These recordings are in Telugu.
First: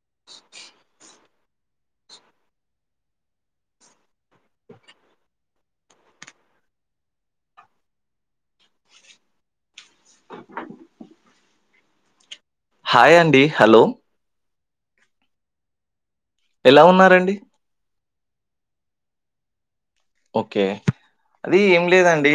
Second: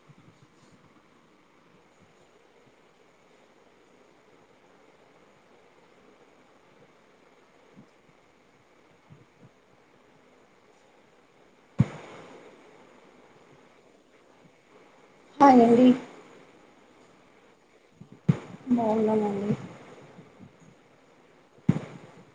ఆ హా హాయ్ అండి హలో హాయ్ అండి ఎలా ఉన్నారండి బాగున్నానండి ఓకే అది ఏం లేదండి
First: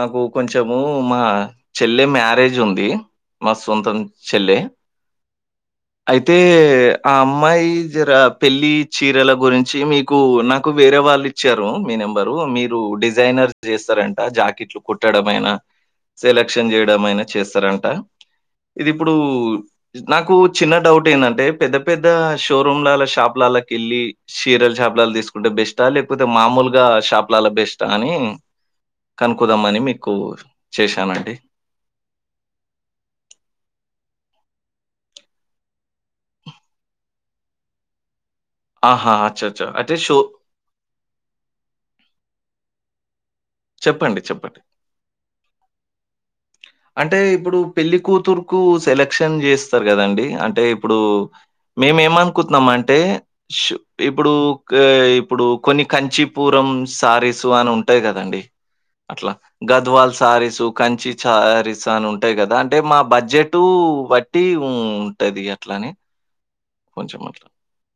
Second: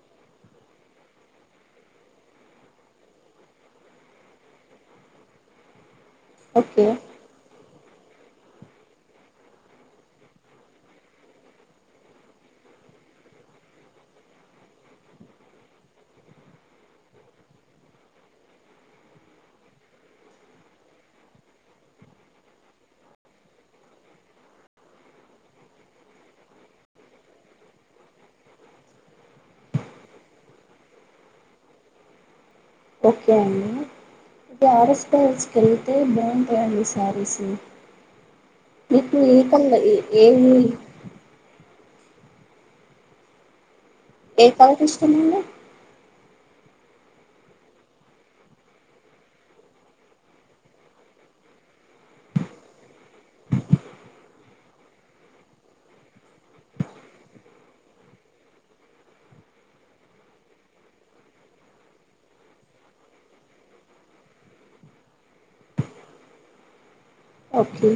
నాకు కొంచము మా చెల్లె మ్యారేజ్ ఉంది మా సొంతం చెల్లె అయితే ఓకే ఆ అమ్మాయి జర పెళ్లి చీరల గురించి మీకు నాకు వేరే వాళ్ళు ఇచ్చారు మీ నెంబర్ మీరు డిజైనర్ చేస్తారంట జాకెట్లు కుట్టడంమయినా సెలక్షన్ చేయడం అయినా చేస్తారంట ఇది ఇప్పుడు నాకు చిన్న డౌట్ ఏంటంటే పెద్ద పెద్ద షోరూమ్ షాప్ లా కేల్లి తీసుకుంటే చీరల షాపులలో తీసుకుంటే బెస్టా లేకపోతే మామూలుగా షాపులలో బెస్ట్ అని కనుకుదామ అని మీకు చేశానండి ఓకే అండి ఇది ఆర్ఎస్ బ్రదర్స్ కి వెళ్ళితే బాగుంటాయండి శారీస్ ఆహా! మీకు ఈ అచ్చచ్చ! అయితే కంగలి షో ఏమి చెప్పండి. ఏ కలర్ ఇష్టం అండి ఆ హా అంటే ఇప్పుడు పెళ్లి కూతురు కు సెలక్షన్ చేస్తారు కదండి అంటే ఇప్పుడు మ మేము ఏమనుకుటున్నాం అంటే ఇప్పుడు ఇప్పుడు కొన్ని కంచి పూరం సారీసు అని ఉంటాయి కదండి అట్లా గద్వాల్ సారీస్ కంచి సారీస్ అని ఉంటాయి కదా అంటే మా బడ్జెట్ బట్టి ఉంటది అట్లని కొంచెం అట్లా. ఓకే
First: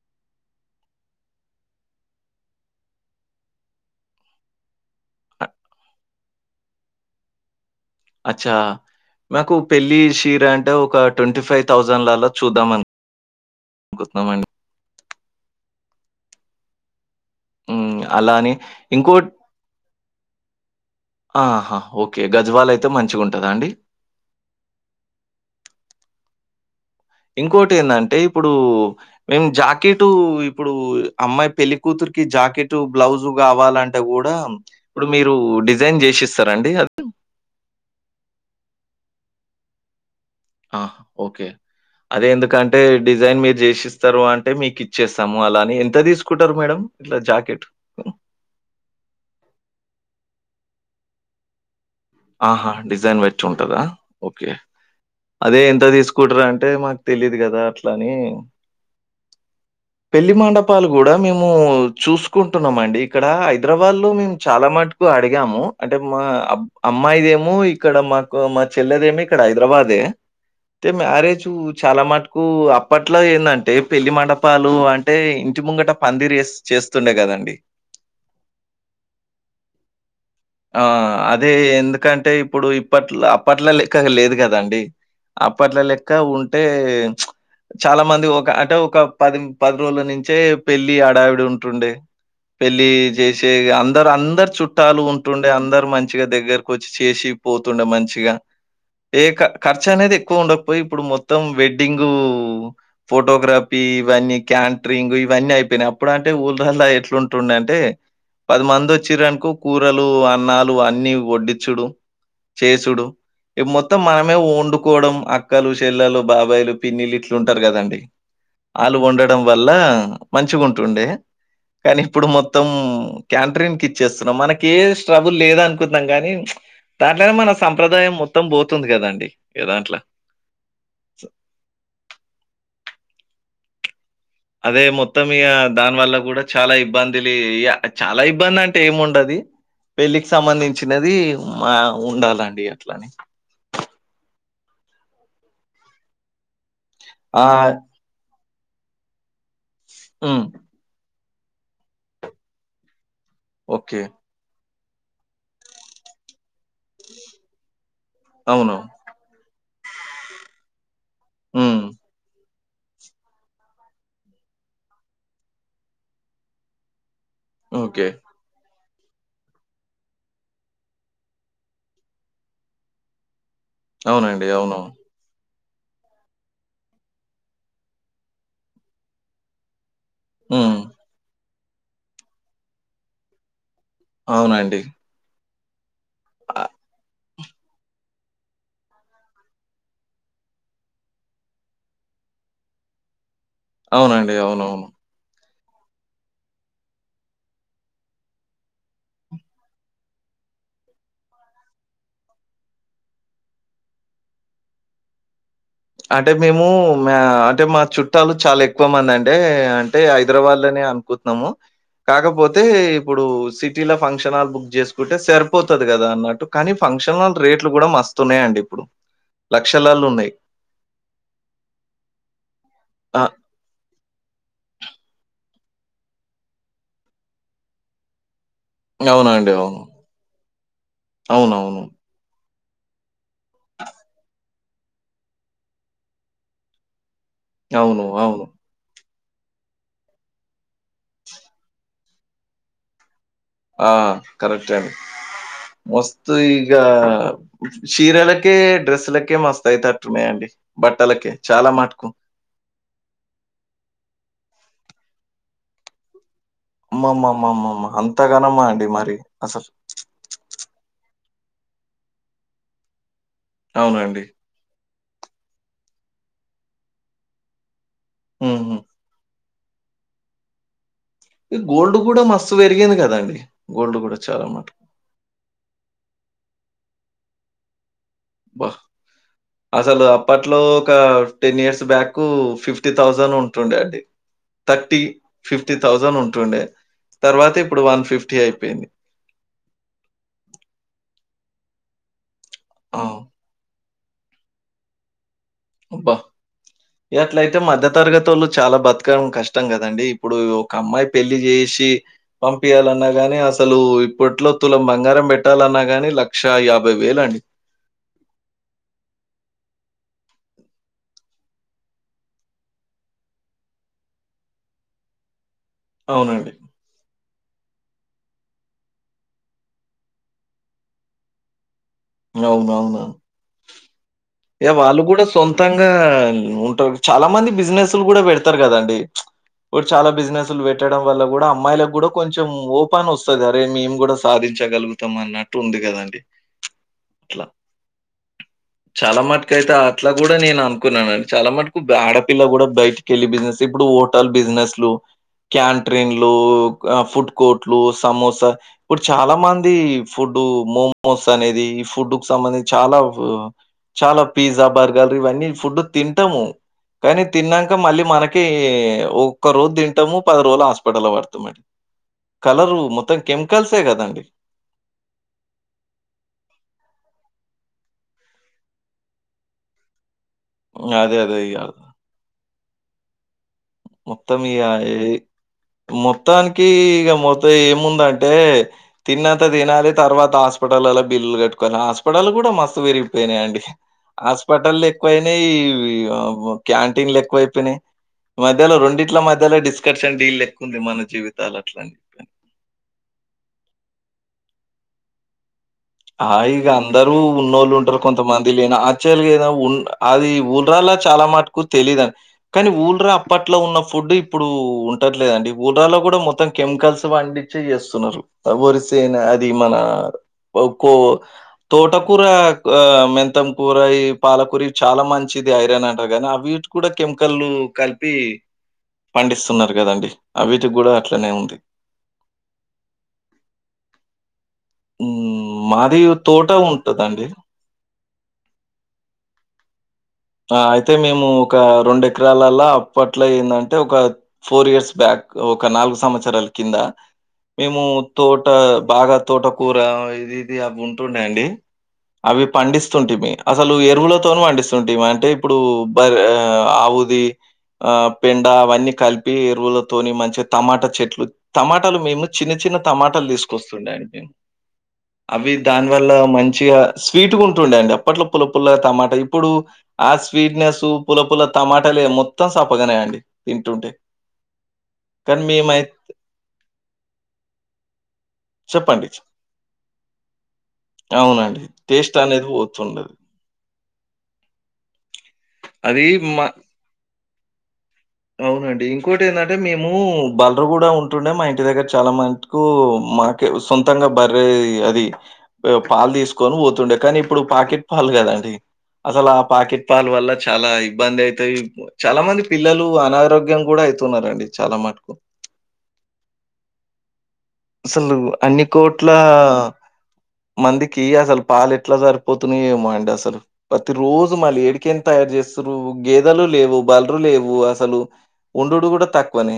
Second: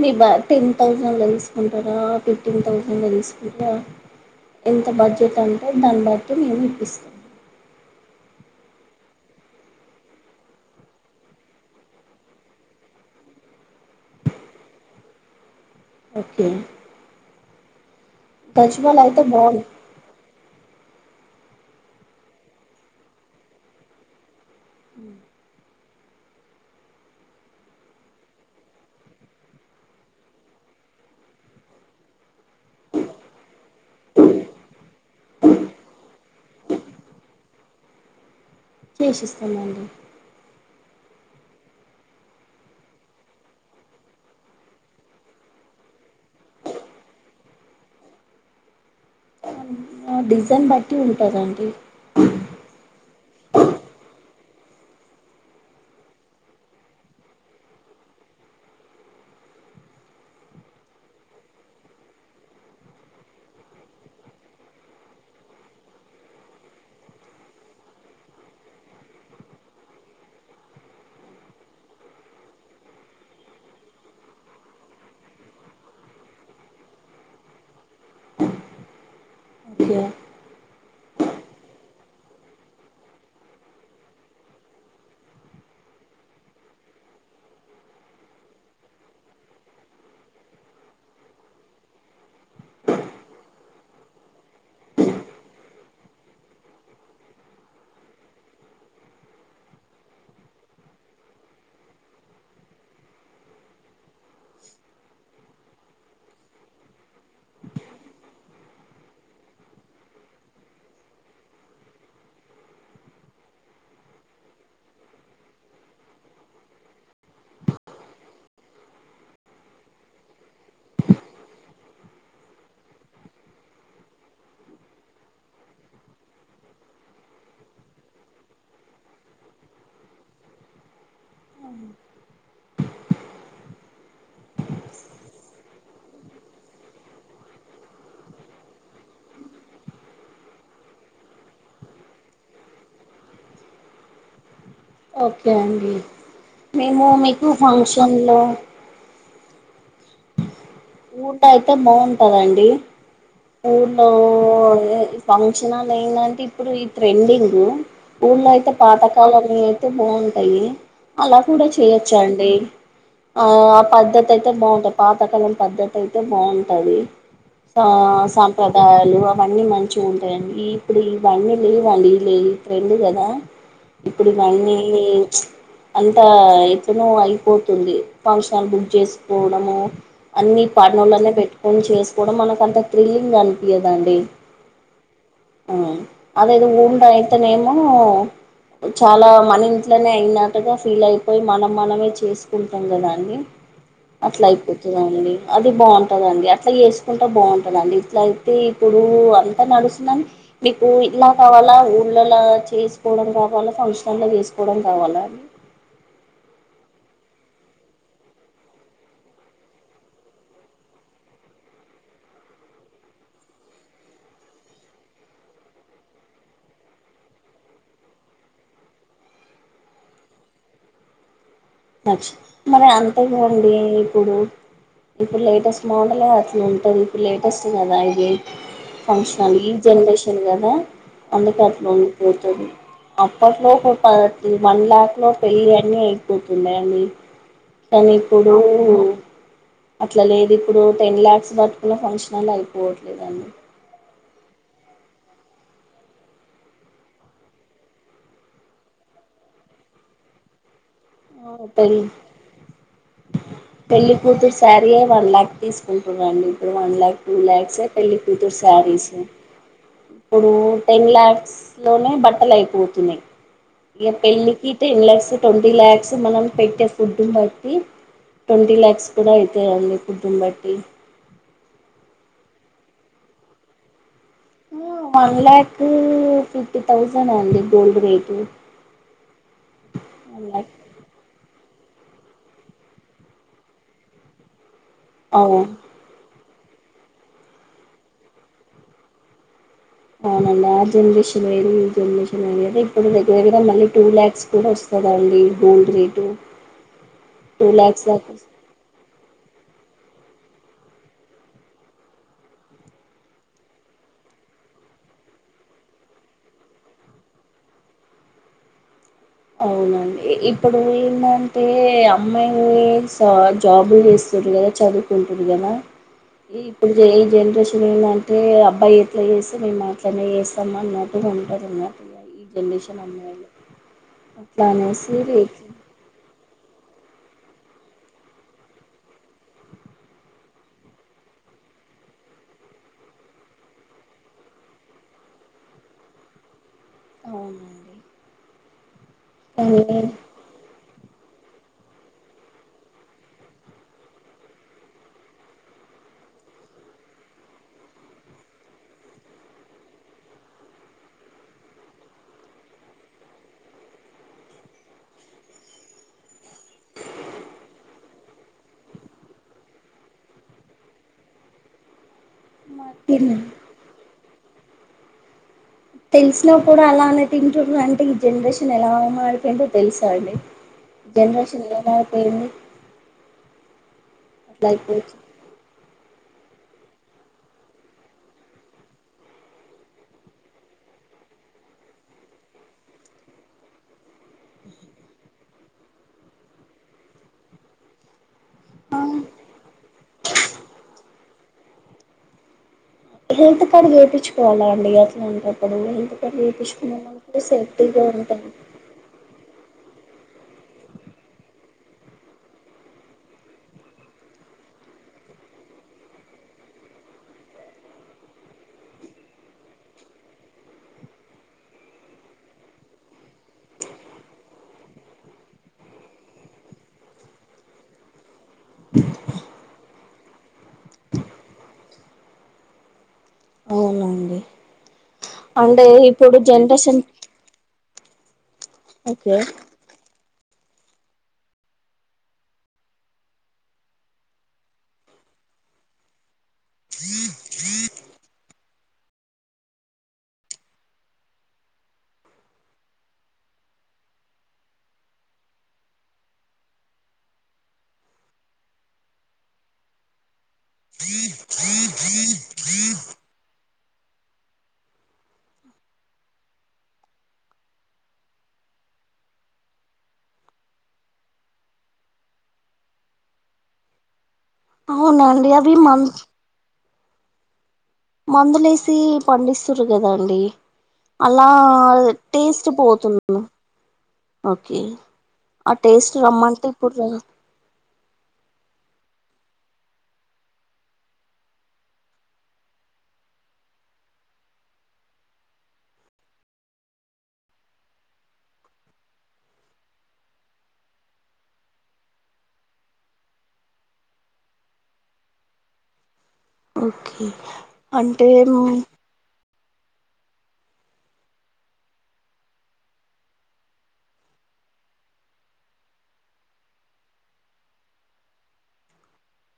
మీ బట్టి థౌసండ్ తీసుకుంటార ఫిఫ్టీన్ థౌసౌండ్ తీసుకుంటార కొంత బడ్జెట్ అ అంటే దాన్ని బట్టి మేము ఇప్పిస్తాము అచ్చా మాకు పెళ్ళి చీర అంటే ఒక ట్వంటీ ఫైవ్ థౌజండ్ లాలా చూద్దాంని గుర్తుండండి ఓకే అలాని గజ్వాల్ ఇంకో అయితే బాగుంది ఆహా ఓకే గజవాల అయితే మంచిగా ఉంటదా అండి ఇంకోటి ఏంటంటే ఇప్పుడు మేం జాకెట్ ఇప్పుడు అమ్మాయి పెళ్లి కూతురు జాకెట్ బ్లౌజు కావాలంటే కూడా ఇప్పుడు మీరు డిజైన్ చేసిస్తార అండి అ చేసిస్తామండి ఆహా ఓకే అదే ఎందుకంటే డిజైన్ మీరు చేసిస్తారు అంటే మీకు ఇచ్చేస్తాము అలాని ఎంత తీసుకుంటారు మేడం ఇట్ల జాకేట్ డిజైన్ బట్టి ఉంటదండి ఆహా డిజైన్ బట్టి ఉంటదా ఓకే అదే ఎంత తీసుకుంటరు అంటే మాకు తెలిదు కదా అట్లని పెళ్లి మండపాలు కూడా మేము చూసుకుంటున్నాం అండి ఇక్కడ హైదరాబాద్ లో మేము చాలా మటు అడిగాము అంటే మా అబ్ అమ్మాయిదేమో ఇక్కడ మాకు మా చెల్లెదేమి ఇక్కడ హైదరాబాదే మ్యారేజ్ చాలా మటుకు అప్పట్లో ఏందంటే పెళ్లి మండపాలు అంటే ఇంటి ముంగట పందిరే చేస్తుండే కదండి ఓకే ఆ అదే ఎందుకంటే ఇప్పుడు ఇప్పట్ల అప్పట్లా లేదు కదండి అప్పట్ల లెక్క ఉంటే చాలా మంది ఒక అంటే ఒక పది పది రోజుల నుంచే పెళ్లి ఆడావిడి ఉంటుండే పెళ్లి జేసే అందరు అందరు చుట్టాలు ఉం ఉంటుండే అందరు మంచిగా దగ్గరకు వచ్చి చేసి పోతుండే మంచిగా ఏ ఖర్చు అనేది ఎక్కువ ఉండకపోయి ఇప్పుడు మొత్తం వెడ్డింగ్ ఫోటోగ్రాఫీ ఇవన్నీ క్యాంట్రింగ్ ఇవన్నీ అయిపోనయి అప్పుడు అంటే ఊర్లల్ల ఎట్లుం టుండు అంటే పది మంది వచ్చిరనుకో కూరలు అన్నాలు అన్ని వడ్డించుడు చేసుడు మొత్తం మనమే వండుకోవడం అక్కలు చెల్లలు బాబాయిలు పిన్నిళ్లు ఇట్లుంటారు కదండి ఆలు వండడం వల్ల మంచిగుంటుండే కానీ ఇప్పుడు మొత్తం క్యాంట్రిన్ కి ఇచ్చేస్తున్నాం మనకి కే స్ట్రగుల్ లేద అనుకుంటునం కానీ దాంట్లనే మన సంప్రదాయం మొత్తం పోతుంది కదండి ఏదాంట్ల ఆ అదే మొత్తం ఇగ దాని వల్ల కూడా చాలా ఇబ్బందిలీ ఇయ చాలా ఇబ్బంది అంటే ఏముండది పెళ్ళికి సంబంధించినది మా ఉండాలండి అట్లని ఓకే అండి మేము మీకు ఆహ్, ఫంక్షన్ లో ఉ ఊట అయితే బాగుంటదండి ఓకే. ఊళ్లో ఫంక్షన్ హాల్ ఏందంటే ఇప్పుడు ఈ ట్రెండింగ్ ఊళ్లో అయితే అవును. పాతకాలం అ అయితే బాగుంటాయి అలా కూడా హ్మ్. చేయొచ్చా అండి ఆ ఆ పద్ధతి అయితే బాగుంటది పాతకాలం పద్ధతి అయితే బాగుంటది స ఓకే. సాంప్రదా కాయలు అవన్నీ మంచిగా ఉంటాయండి ఇ ఇప్పుడు ఇవన్నీ లేవండి లే ఫ్రెండ్ కదా ఇప్పుడు అవునండి. నైన్ అవును. ఏ అంత ఎట్లానో అయిపోతుంది ఫంక్షన్ బుక్ చేసుకోవడము ఆ పెట్టుకోని చేసుకోవడం మనకు అంత థ్రిల్లింగ్ అనిపియదండి అవునండి. అ అదేదో ఊండ అయితేనేమో చాలా మన ఇంట్లోనే అయినట్టుగా ఫీల్ అయిపోయి మనం మనమే చేసుకుంటాం కదా అన్ని అవునండి. అట్లా అవునవును. అయిపోతుందండి అది బాగుంటుందిండి అట్లా చేసుకుంటూ బాగుంటుందిండి ఇట్లయితే ఇప్పుడు అంతా నడుస్తుందని మీకు ఇలా కావాలా ఊళ్ళలో చేసుకోవడం కావాలా ఫంక్షన్ లో చేసుకోవడం కావాలా అండి అంటే మేము అంటే మా చుట్టాలు చాలా ఎక్కువ మంది అంటే అంటే హైదరాబాద్ లనే అనుకుతున్నాము కాకపోతే ఇప్పుడు సిటీలో ఫంక్షన్లు బుక్ చేసుకుంటే సరిపోతది కదా అన్నట్టు కానీ ఫంక్షన్ రేట్లు కూడా మస్తున్నాయిండి ఇప్పుడు లక్షలాళున్నాయి అచ్చ మరి అంతే ఆ! పోండి ఇప్పుడు ఇప్పుడు లేటెస్ట్ మోడల్ అట్ల ఉంటది ఇప్పుడు లేటెస్ట్ కదా ఫంక్షన్ అవునండి. హాల్ ఈ అవును. జనరేషన్ కదా అందుకే అవునవును. అట్ల ఉండిపో అప్పట్లో ఒక ప వన్ లాక్ లో పెళ్లి అన్ని అయిపోతున్నయండి అవును. కానీ అవును. ఇప్పుడు అట్లా లేదు ఇప్పుడు టెన్ ల్యా క్స్ పట్టుకున్న ఫంక్షన్ల్ అయిపోవట్లేదు ఆ కరెక్ట్ అండి మస్తు ఇగ చీరాలకే డ్రెస్సులకే మస్తు అయ్యేతట్టు ఉన్నాయండి ఆ పెలి పెళ్లి కూతురు శారీయే వన్ ల్యాక్ తీసుకుంటున్నారండి ఇప్పుడు వన్ లక్ టూ లాక్స్ అమ్మమ్మమ్మమ్మమ్మ! పెళ్లికూతురు అంతగనమా అండి సారీస్ మరి అసలు? ఇప్పుడు టెన్ ల్యాక్స్ లోనే బట్టలు అయిపోతున్నాయి ఇక అవునండి. పెళ్ళికి టెన్ లక్స్ ట్వంటీ లాక్స్ మనం పెట్టే ఫుడ్ బట్టి హుహు. ట్వంటీ ల్యాక్స్ కూడా అయితాయండి ఫుడ్ని బట్టి ఈ గోల్డ్ కూడా మస్తు పెరిగింది కదా అండి గోల్డ్ కూడా వన్ లక్ ఫిఫ్టీ తౌసండ్ అండి గోల్డ్ రేట్ అబ్బ అసలు వన్ అప్పట్లో ల్యాక్ ఒక ten years back fifty thousand ఉంటుండే అండి థర్టీ అవును ఫిఫ్టీ థౌజండ్ ఉంటుండే తర్వాత ఇప్పుడు వన్ ఫిఫ్టీ అయిపోయింది అవునండి ఆ జనరేషన్ వేరు ఈ జనరేషన్ వేరు అదే ఆ! ఇప్పుడు దగ్గర దగ్గర మళ్ళీ టూ ల్యాక్స్ కూడా వస్తుందండి అబ్బా అట్లయితే టూ మధ్య ల్యాక్స్ దాకా తరగతుళ్ళు వస్- చాలా బతు డం కష్టం కదండి ఇప్పుడు ఒక అమ్మాయి పెళ్లి చేసి పంపించాలన్నాగాని అసలు ఇప్పట్లో తుల బంగారం పెట్టాలన్నా గాని లక్షా యాభై వేల అండి అవునండి ఇప్పుడు ఏమంటే అమ్మాయిలు జాబ్ చేసి కదా చదువుకుంటుడు కదా అవునండి. ఇప్పుడు ఈ జన రేషన్ ఏందంటే అబ్బాయి ఎట్లా చేస్తే మేము అట్లనే చేస్తాము అన్నట్టు ఉంటారు ఇగ ఈ జనరేషన్ అమ్మాయిలు అట్లా ఇగ వాళ్ళు అనేసి కూడా రేట్లు సొంతంగా ఉంటారు చాలా మంది బిజినెస్లు కూడా పెడతారు కదండి ఇప్పుడు చాలా బిజినెస్లు పెట్టడం వల్ల కూడా అమ్మాయిలకు కూడా కొంచెం హోప్ అని వస్తది అరే మేము కూడా సాధించ ఉంచగలుగుతాం అన్నట్టు ఉంది గదండి అవునండి చాలా మటుకు అయితే కానీ అట్లా గూడా నేను అను కున్నాని చాలా మటుకు ఆడపిల్ల గూడా బయటికి వెళ్ళి బిజినెస్ ఇప్పుడు హోటల్ బిజినెస్లు క్యాంట్రిన్లు ఫుడ్ కోర్ట్లు సమోసా ఇప్పుడు చాలా మంది ఫుడ్ ఇప్పుడు మోమోస్ అనేది ఫుడ్ కు సంబంధించి చాలా చాలా పిజ్జా బర్గర్ ఇవన్నీ ఫుడ్ తింటము కానీ తిన్నాక మళ్ళీ మనకి ఒక్క రోజు తింటము పది రోజులు హాస్పిటల్లో పడతామండి కలరు మా మొత్తం పిల్ల- కెమికల్సే గదండి తెలిసినా కూడా అలానే తింటురు అంటే ఈ జనరేషన్ ఎలా మారిపోయెందో తెలుసా అండి అదే. అదే. ఇగ జనరేషన్ ఏలా మారిపోయింది మొత్తమ్ అట్లా ఇగా ఏఐ అయిపోవచ్చు మొత్తానికి ఇగా మొత్తం ఏముందంటే తిన్నంత తినాలి తర్వాత హాస్పిటల్ బిల్లు కట్టుకోవాలి హాస్పిటల్ గూడా మస్తు పెరిగిపోయినాయియండి హాస్పిటల్ ఎక్కువయినయి ఇగా క్యాంటీన్లు ఎక్కువయిపోయినాయి మధ్యలో రెండిట్ల మధ్యలో డిస్కషన్ డీల్ లేక్కుంది మన జీవితాలు అట్లాంటి హెల్త్ కార్డ్ చేపించుకోవాలా అండి అట్లాంటప్పుడు హెల్త్ ఆ కార్డ్ ఇగా చేపించుకున్నాం అందరు అనుకో ఉన్నోళ్ళు ఉంటరు సేఫ్టీగా ఉంటుంది కొంతమంది లే ఆచ్చేలుగా ఏదో అది ఊర్లలా చాలా మటుకు తెలీదని కానీ ఊర్ల అప్పట్లో ఉన్న ఫుడ్ ఇప్పుడు ఉట్లేదండి ఊర్ల లో గూడా మొత్తం కెమికల్స్ పండించి చేస్తున్నారు వరిస అది మన కో తోటకూర అ మెంతం కూర ఈ పాలకూర చాలా మంచిది ఐరాన్ అంటర్ గాని అవిటి గూడా కెమికల్ కలిపి పండిస్తున్నారు కదండి అవిటి గూడా అట్లనే ఉంది అవునండి హ్మ్. అంటే మాది ఇప్పుడు తోట జనరేషన్ ఉంటదండి. ఓకే ఆ అయితే మేము ఒక రెండు ఎకరాలలా అప్పట్లో ఏందంటే ఒక ఫోర్ ఇయర్స్ బ్యాక్ ఒక నాలుగు సంవత్సరాల కింద మేము తోట బాగా తోటకూర ఇది ఇది అవి ఉంటుండే అండి అవి పండిస్తుంటిమి అసలు ఎరువులతోని పండిస్తుంటిమి అంటే ఇప్పుడు బర ఆవుది ఆ పెండ అవన్నీ కలిపి ఎరువులతోని మంచిగా టమాటా చెట్లు టమాటాలు మేము చిన్న చిన్న చిన్న టమాటాలు తీసుకొస్తుండేయండి అవి దానివల్ల మంచిగా స్వీట్గా ఉంటుండే అండి అప్పట్లో పుల్ల పుల్ల టమాటా ఇప్పుడు ఆ స్వీట్నెస్ పుల్ల పుల్ల టమాటాలు మొత్తం సప్ప గానే అండి తింటుంటే అవున కానీ అండి అవి మేమై మంచి మందులేసి చెప్పండి. పండిస్తురు గదా అండి అలా అవునండి. అనేది టేస్ట్ పోతుండదు. పోతున్నాది ఆ అది టేస్ట్ మ రమ్మంటే ఇప్పుడు రా ఏంటంటే మేము బర్లు గూడా ఉంటుండే మా ఇంటి దగ్గర చాలా మటుకు మాకె సొంతంగా అరే అది పాలు తీసుకొని పోతుండే కానీ ఇప్పుడు పాకెట్ పాలు గదండి అసలు అ పాకెట్ పాలు వల్ల చాలా ఇబ్బంది అయితయి చాలా మంది పిల్లలు అనారోగ్యం గూడా అయితున్నారండి చాలా మటుకు ఓకే అసలు అంటే అన్ని కోట్ల అ మందికి అసలు పాలు ఎట్లా సరిపోతున్నాయ ఏమో అండి అసలు ప్రతి రోజు మళ్ళీ ఏడికెళ్ళి తయారు చేస్తారు గేదలు లేవు బల్ర లేవు అసలు ఉండుడు కూడా తక్కువనే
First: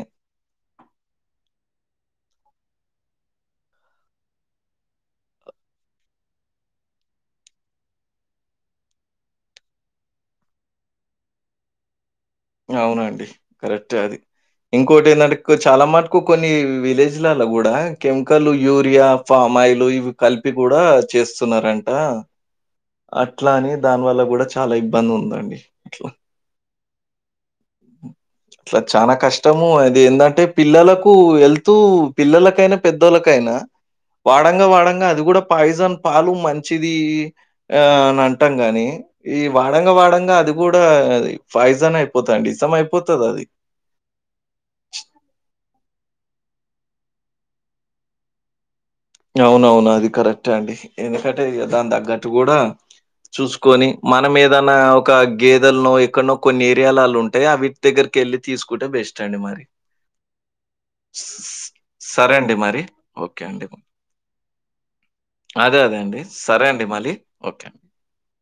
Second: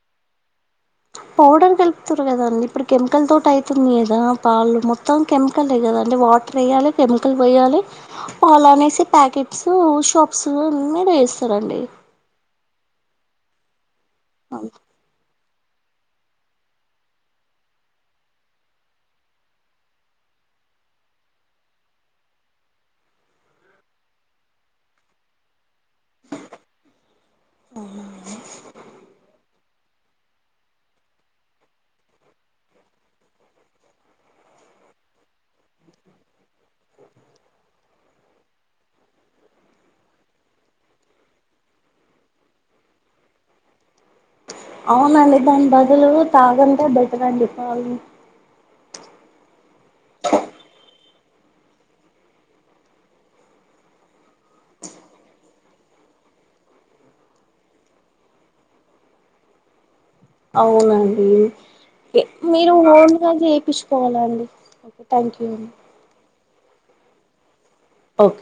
పౌడర్ కలుపుతారు కదండి ఇప్పుడు కెమికల్ తో అవుతుంది కదా పాళ్లు మొత్తం కెమికల్ కదాండి వాటర్ వేయాలి కెమికల్ వయాలి పాలా అనేసి ప్యాకెట్స్ షాప్స్ చేస్తారండి అవునండి కరెక్ట్ అది ఇంకోటి ఏంటంటే చాలా మటుకు కొన్ని విలేజ్లలో కూడా కెమికల్ యూరియా ఫామాయిలు ఇవి కలిపి కూడా చేస్తున్నారంట అట్లా అని దాని వల్ల కూడా చాలా ఇబ్బంది ఉందండి అట్లా ఆఓహా అట్లా చనా కష్టము అది ఏంటంటే పిల్లలకు వెళ్తూ పిల్లలకైనా పెద్దోళ్ళకి కైనా వాడంగా వాడంగా అది కూడా పాయిజన్ పాలు మంచిది ఆ అనంటాం గాని ఈ వాడంగా వాడంగా అది కూడా పాయిజనే పోత అంటే ఇసం అయిపోతదాది అవునండి దాని బదులు తాగందే బెటర్ అండి తాగు అవునవును అది కరెక్టే అండి ఎందుకంటే దాని తగ్గట్టు కూడా చూసుకొని మనం ఏదన్నా ఒక గేదెల్లో ఎక్కడనో కొన్ని ఏరియాలలు ఉంటాయి అవి దగ్గర్ కెళ్లి తీసుకుంటే బెస్ట్ అండి మరి అవునండి స- మీ సరే అండి మీరు మరి. ఓన్ గా ఓకే అండి. చేపించుకోవాల్ హాలో అండి ఒకే థాంక్యూ అండి అదే అదే సరే అండి మలి ఒకే ఒక్